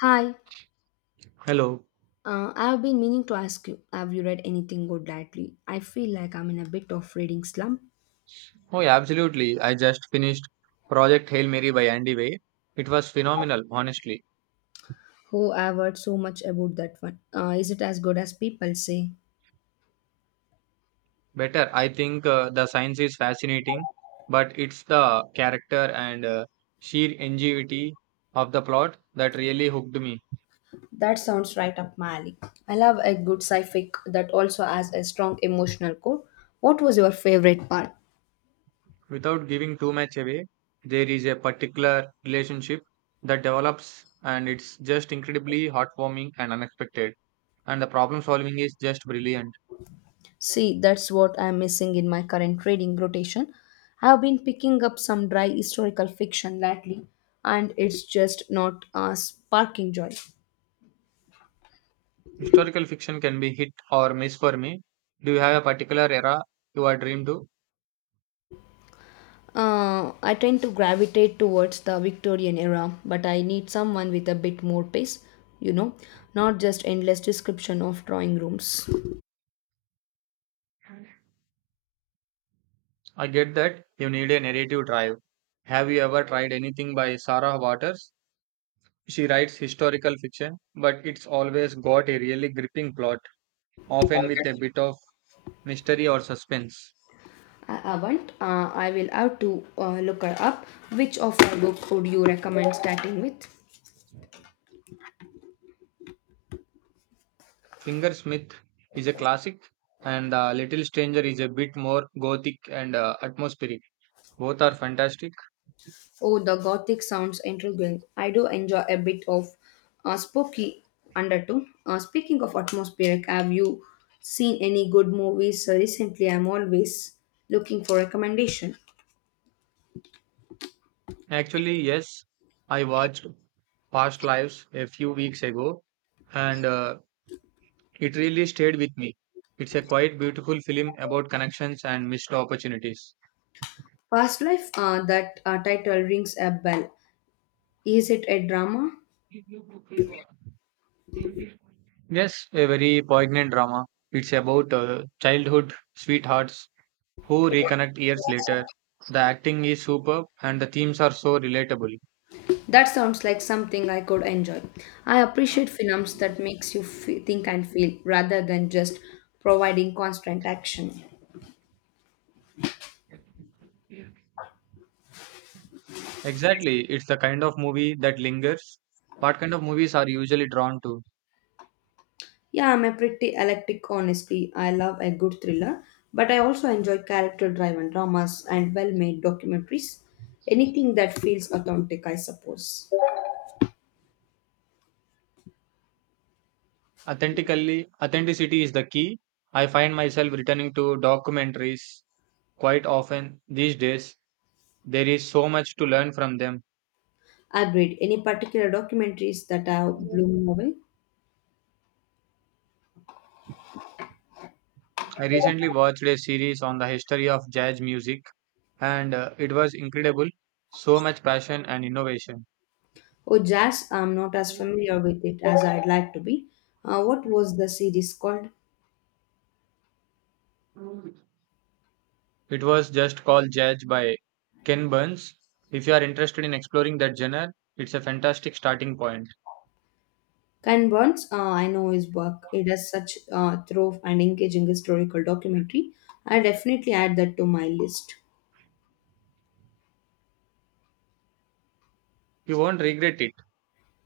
Hi, Hello. I've been meaning to ask you, have you read anything good lately? I feel like I'm in a bit of reading slump. Oh, yeah, absolutely. I just finished Project Hail Mary by Andy Way. It was phenomenal, honestly. Oh, I've heard so much about that one. Is it as good as people say? Better. I think the science is fascinating, but it's the character and sheer ingenuity of the plot that really hooked me. That sounds right up my alley. I love a good sci-fi that also has a strong emotional core. What was your favorite part? Without giving too much away, there is a particular relationship that develops, and it's just incredibly heartwarming and unexpected. And the problem solving is just brilliant. See, that's what I'm missing in my current reading rotation. I've been picking up some dry historical fiction lately, and it's just not sparking joy. Historical fiction can be hit or miss for me. Do you have a particular era you are drawn to? I tend to gravitate towards the Victorian era, but I need someone with a bit more pace, you know, not just endless description of drawing rooms. I get that you need a narrative drive. Have you ever tried anything by Sarah Waters? She writes historical fiction, but it's always got a really gripping plot, often with a bit of mystery or suspense. I haven't. I will have to look her up. Which of her book would you recommend starting with? Fingersmith is a classic, and Little Stranger is a bit more gothic and atmospheric. Both are fantastic. Oh, the Gothic sounds intriguing. I do enjoy a bit of a spooky undertone. Speaking of atmospheric, have you seen any good movies recently? I'm always looking for recommendation. Actually, yes, I watched Past Lives a few weeks ago and it really stayed with me. It's a quite beautiful film about connections and missed opportunities. Past Life, that title rings a bell. Is it a drama? Yes, a very poignant drama. It's about childhood sweethearts who reconnect years later. The acting is superb and the themes are so relatable. That sounds like something I could enjoy. I appreciate films that makes you think and feel rather than just providing constant action. Exactly, it's the kind of movie that lingers. What kind of movies are you usually drawn to? Yeah, I'm a pretty eclectic honestly. I love a good thriller, but I also enjoy character-driven dramas and well-made documentaries. Anything that feels authentic, I suppose. Authentically, authenticity is the key. I find myself returning to documentaries quite often these days. There is so much to learn from them. Agreed. Any particular documentaries that have blown me away? I recently watched a series on the history of jazz music, and it was incredible. So much passion and innovation. Oh, jazz, I'm not as familiar with it as I'd like to be. What was the series called? It was just called Jazz by Ken Burns. If you are interested in exploring that genre, it's a fantastic starting point. Ken Burns, I know his work. It has such thorough and engaging historical documentary. I definitely add that to my list. You won't regret it.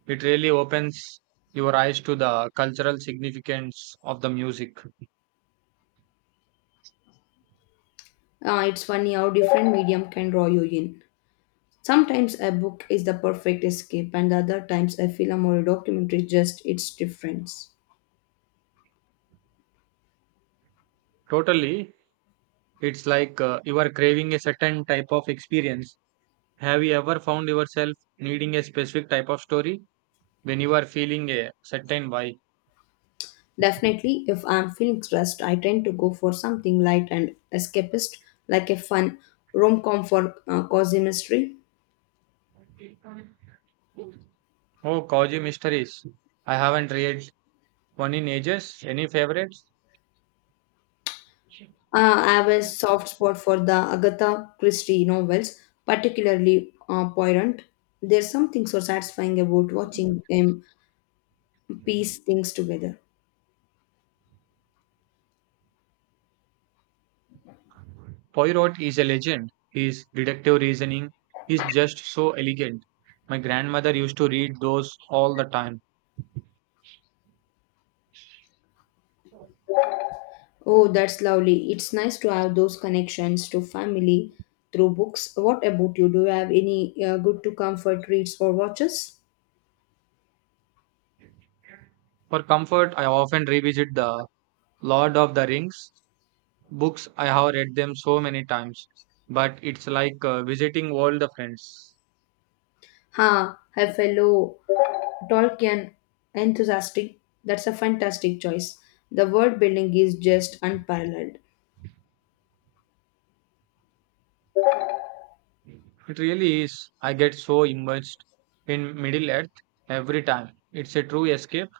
It really opens your eyes to the cultural significance of the music. It's funny how different medium can draw you in. Sometimes a book is the perfect escape, and other times a film or a documentary just its difference. Totally. It's like you are craving a certain type of experience. Have you ever found yourself needing a specific type of story when you are feeling a certain vibe? Definitely, if I'm feeling stressed, I tend to go for something light and escapist, like a fun rom-com for cozy mystery. Oh, Kaji Mysteries. I haven't read one in ages. Any favorites? I have a soft spot for the Agatha Christie novels, particularly Poirot. There's something so satisfying about watching them piece things together. Poirot is a legend. His deductive reasoning is just so elegant. My grandmother used to read those all the time. Oh, that's lovely. It's nice to have those connections to family through books. What about you? Do you have any good to comfort reads or watches? For comfort, I often revisit the Lord of the Rings books. I have read them so many times, but it's like visiting old friends. Ha, huh, have fellow Tolkien enthusiastic. That's a fantastic choice. The world building is just unparalleled. It really is. I get so immersed in Middle Earth every time. It's a true escape.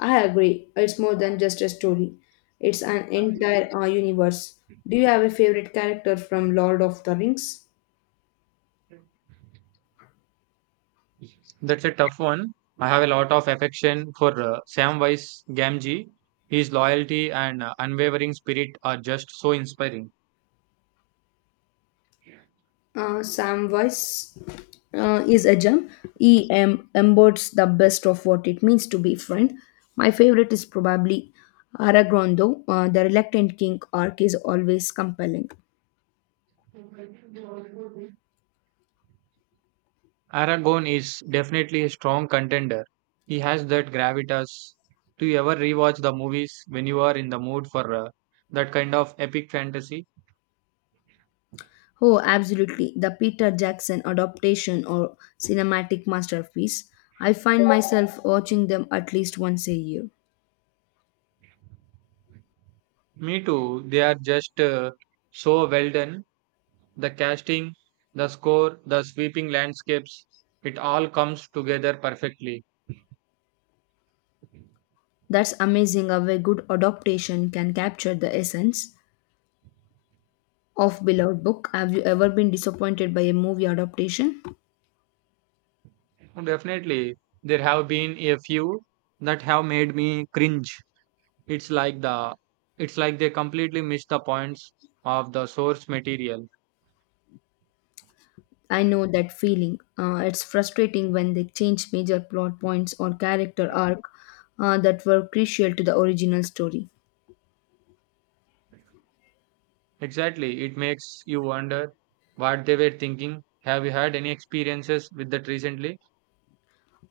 I agree. It's more than just a story. It's an entire universe. Do you have a favorite character from Lord of the Rings? That's a tough one. I have a lot of affection for Samwise Gamgee. His loyalty and unwavering spirit are just so inspiring. Samwise is a gem. He embodies the best of what it means to be friend. My favorite is probably Aragorn, though. The reluctant king arc is always compelling. Aragon is definitely a strong contender. He has that gravitas. Do you ever rewatch the movies when you are in the mood for that kind of epic fantasy? Oh, absolutely. The Peter Jackson adaptation or cinematic masterpiece. I find myself watching them at least once a year. Me too. They are just so well done. The casting, the score, the sweeping landscapes, it all comes together perfectly. That's amazing how a good adaptation can capture the essence of beloved book. Have you ever been disappointed by a movie adaptation? Definitely, there have been a few that have made me cringe. It's like the it's like they completely miss the points of the source material. I know that feeling. It's frustrating when they change major plot points or character arc that were crucial to the original story. Exactly. It makes you wonder what they were thinking. Have you had any experiences with that recently?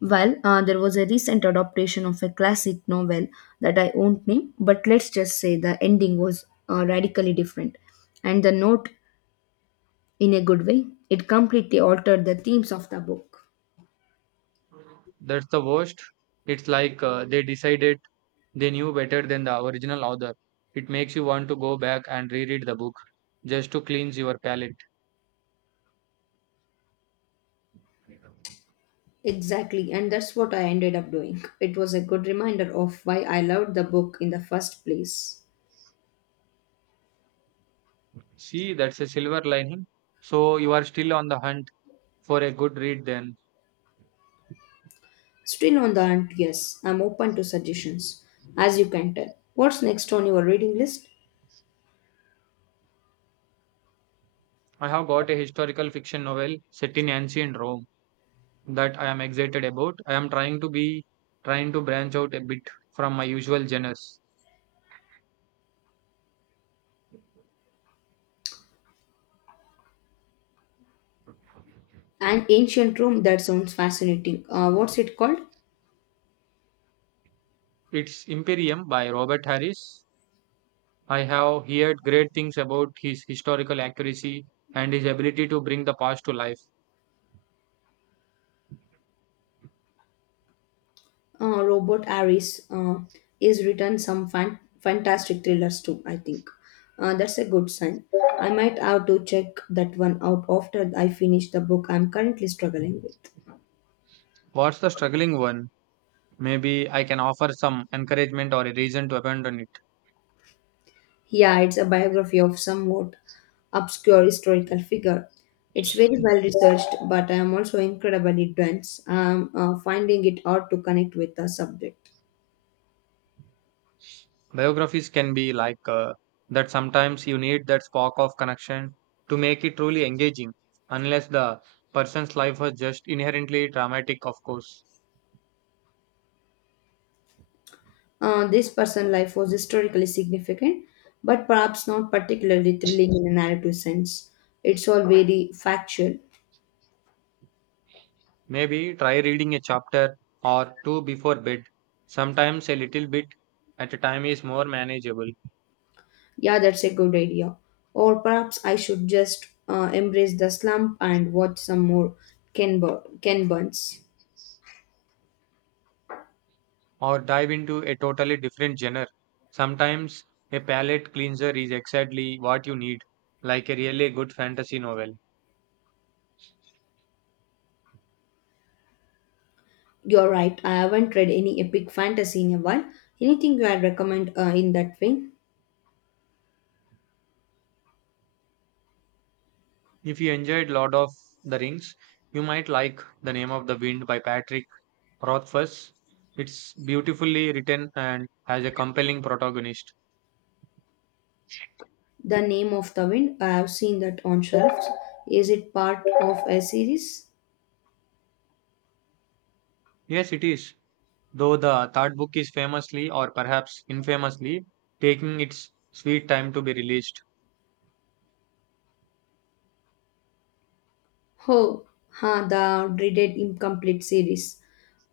Well, there was a recent adaptation of a classic novel that I won't name, but let's just say the ending was radically different. And the note, in a good way, it completely altered the themes of the book. That's the worst. It's like they decided they knew better than the original author. It makes you want to go back and reread the book just to cleanse your palate. Exactly, and that's what I ended up doing. It was a good reminder of why I loved the book in the first place. See, that's a silver lining. So you are still on the hunt for a good read then. Still on the hunt, yes, I'm open to suggestions, as you can tell. What's next on your reading list? I have got a historical fiction novel set in ancient Rome that I am excited about. I am trying to be trying to branch out a bit from my usual genres. An ancient room that sounds fascinating. What's it called? It's Imperium by Robert Harris. I have heard great things about his historical accuracy and his ability to bring the past to life. Robert Harris is written some fantastic thrillers too. I think that's a good sign. I might have to check that one out after I finish the book I'm currently struggling with. What's the struggling one? Maybe I can offer some encouragement or a reason to abandon it. Yeah, it's a biography of somewhat obscure historical figure. It's very well researched, but I am also incredibly dense. I'm finding it hard to connect with the subject. Biographies can be like that. Sometimes you need that spark of connection to make it truly engaging, unless the person's life was just inherently dramatic, of course. This person's life was historically significant, but perhaps not particularly thrilling in a narrative sense. It's all very factual. Maybe try reading a chapter or two before bed. Sometimes a little bit at a time is more manageable. Yeah, that's a good idea. Or perhaps I should just embrace the slump and watch some more Ken Burns. Or dive into a totally different genre. Sometimes a palette cleanser is exactly what you need, like a really good fantasy novel. You're right, I haven't read any epic fantasy in a while. Anything you had recommend in that vein? If you enjoyed Lord of the Rings, you might like The Name of the Wind by Patrick Rothfuss. It's beautifully written and has a compelling protagonist. The Name of the Wind, I have seen that on shelves. Is it part of a series? Yes, it is. Though the third book is famously, or perhaps infamously, taking its sweet time to be released. Oh, huh, the dreaded incomplete series.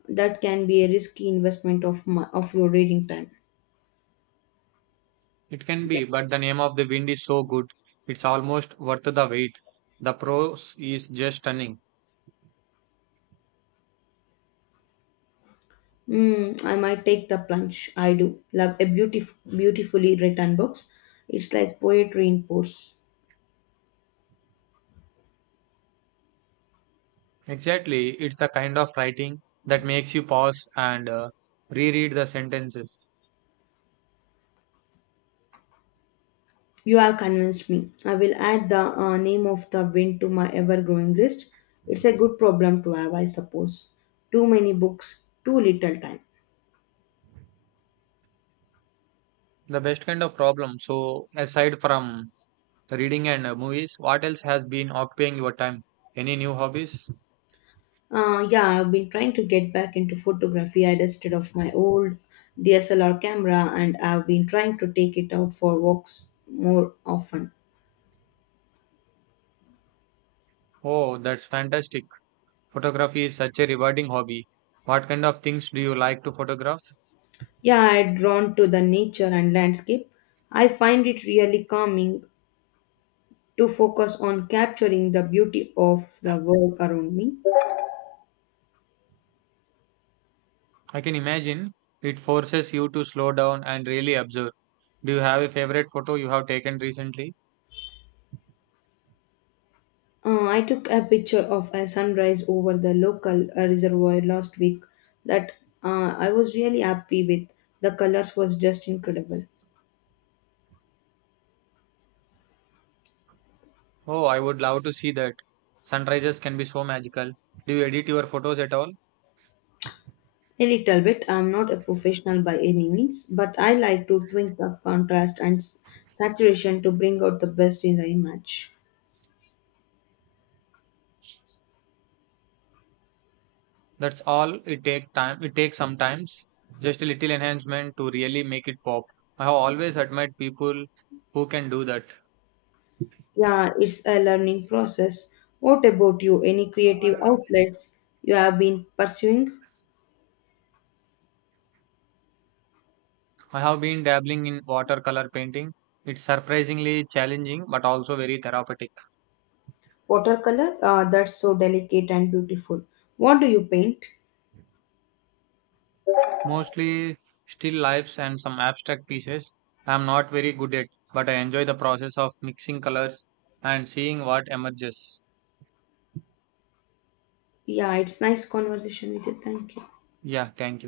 That can be a risky investment of of your reading time. It can be, but the name of the wind is so good, it's almost worth the wait. The prose is just stunning. Mm, I might take the plunge. I do love a beautifully written books. It's like poetry in prose. Exactly, it's the kind of writing that makes you pause and reread the sentences. You have convinced me. I will add the name of the wind to my ever-growing list. It's a good problem to have, I suppose. Too many books, too little time. The best kind of problem. So, aside from reading and movies, what else has been occupying your time? Any new hobbies? Yeah, I've been trying to get back into photography. I dusted off my old DSLR camera and I've been trying to take it out for walks more often. Oh, that's fantastic. Photography is such a rewarding hobby. What kind of things do you like to photograph? Yeah, I'm drawn to the nature and landscape. I find it really calming to focus on capturing the beauty of the world around me. I can imagine it forces you to slow down and really observe. Do you have a favorite photo you have taken recently? I took a picture of a sunrise over the local reservoir last week that I was really happy with. The colors was just incredible. Oh, I would love to see that. Sunrises can be so magical. Do you edit your photos at all? A little bit. I'm not a professional by any means, but I like to tweak up contrast and saturation to bring out the best in the image. That's all it takes time. It takes sometimes just a little enhancement to really make it pop. I have always admired people who can do Yeah, it's a learning process. What about you? Any that. creative outlets you have been pursuing? I have been dabbling in watercolor painting. It's surprisingly challenging but also very therapeutic. Watercolor? Ah, that's so delicate and beautiful. What do you paint? Mostly still lifes and some abstract pieces. I'm not very good at, but I enjoy the process of mixing colors and seeing what emerges. Yeah, it's nice conversation with you. Thank you. Yeah, thank you.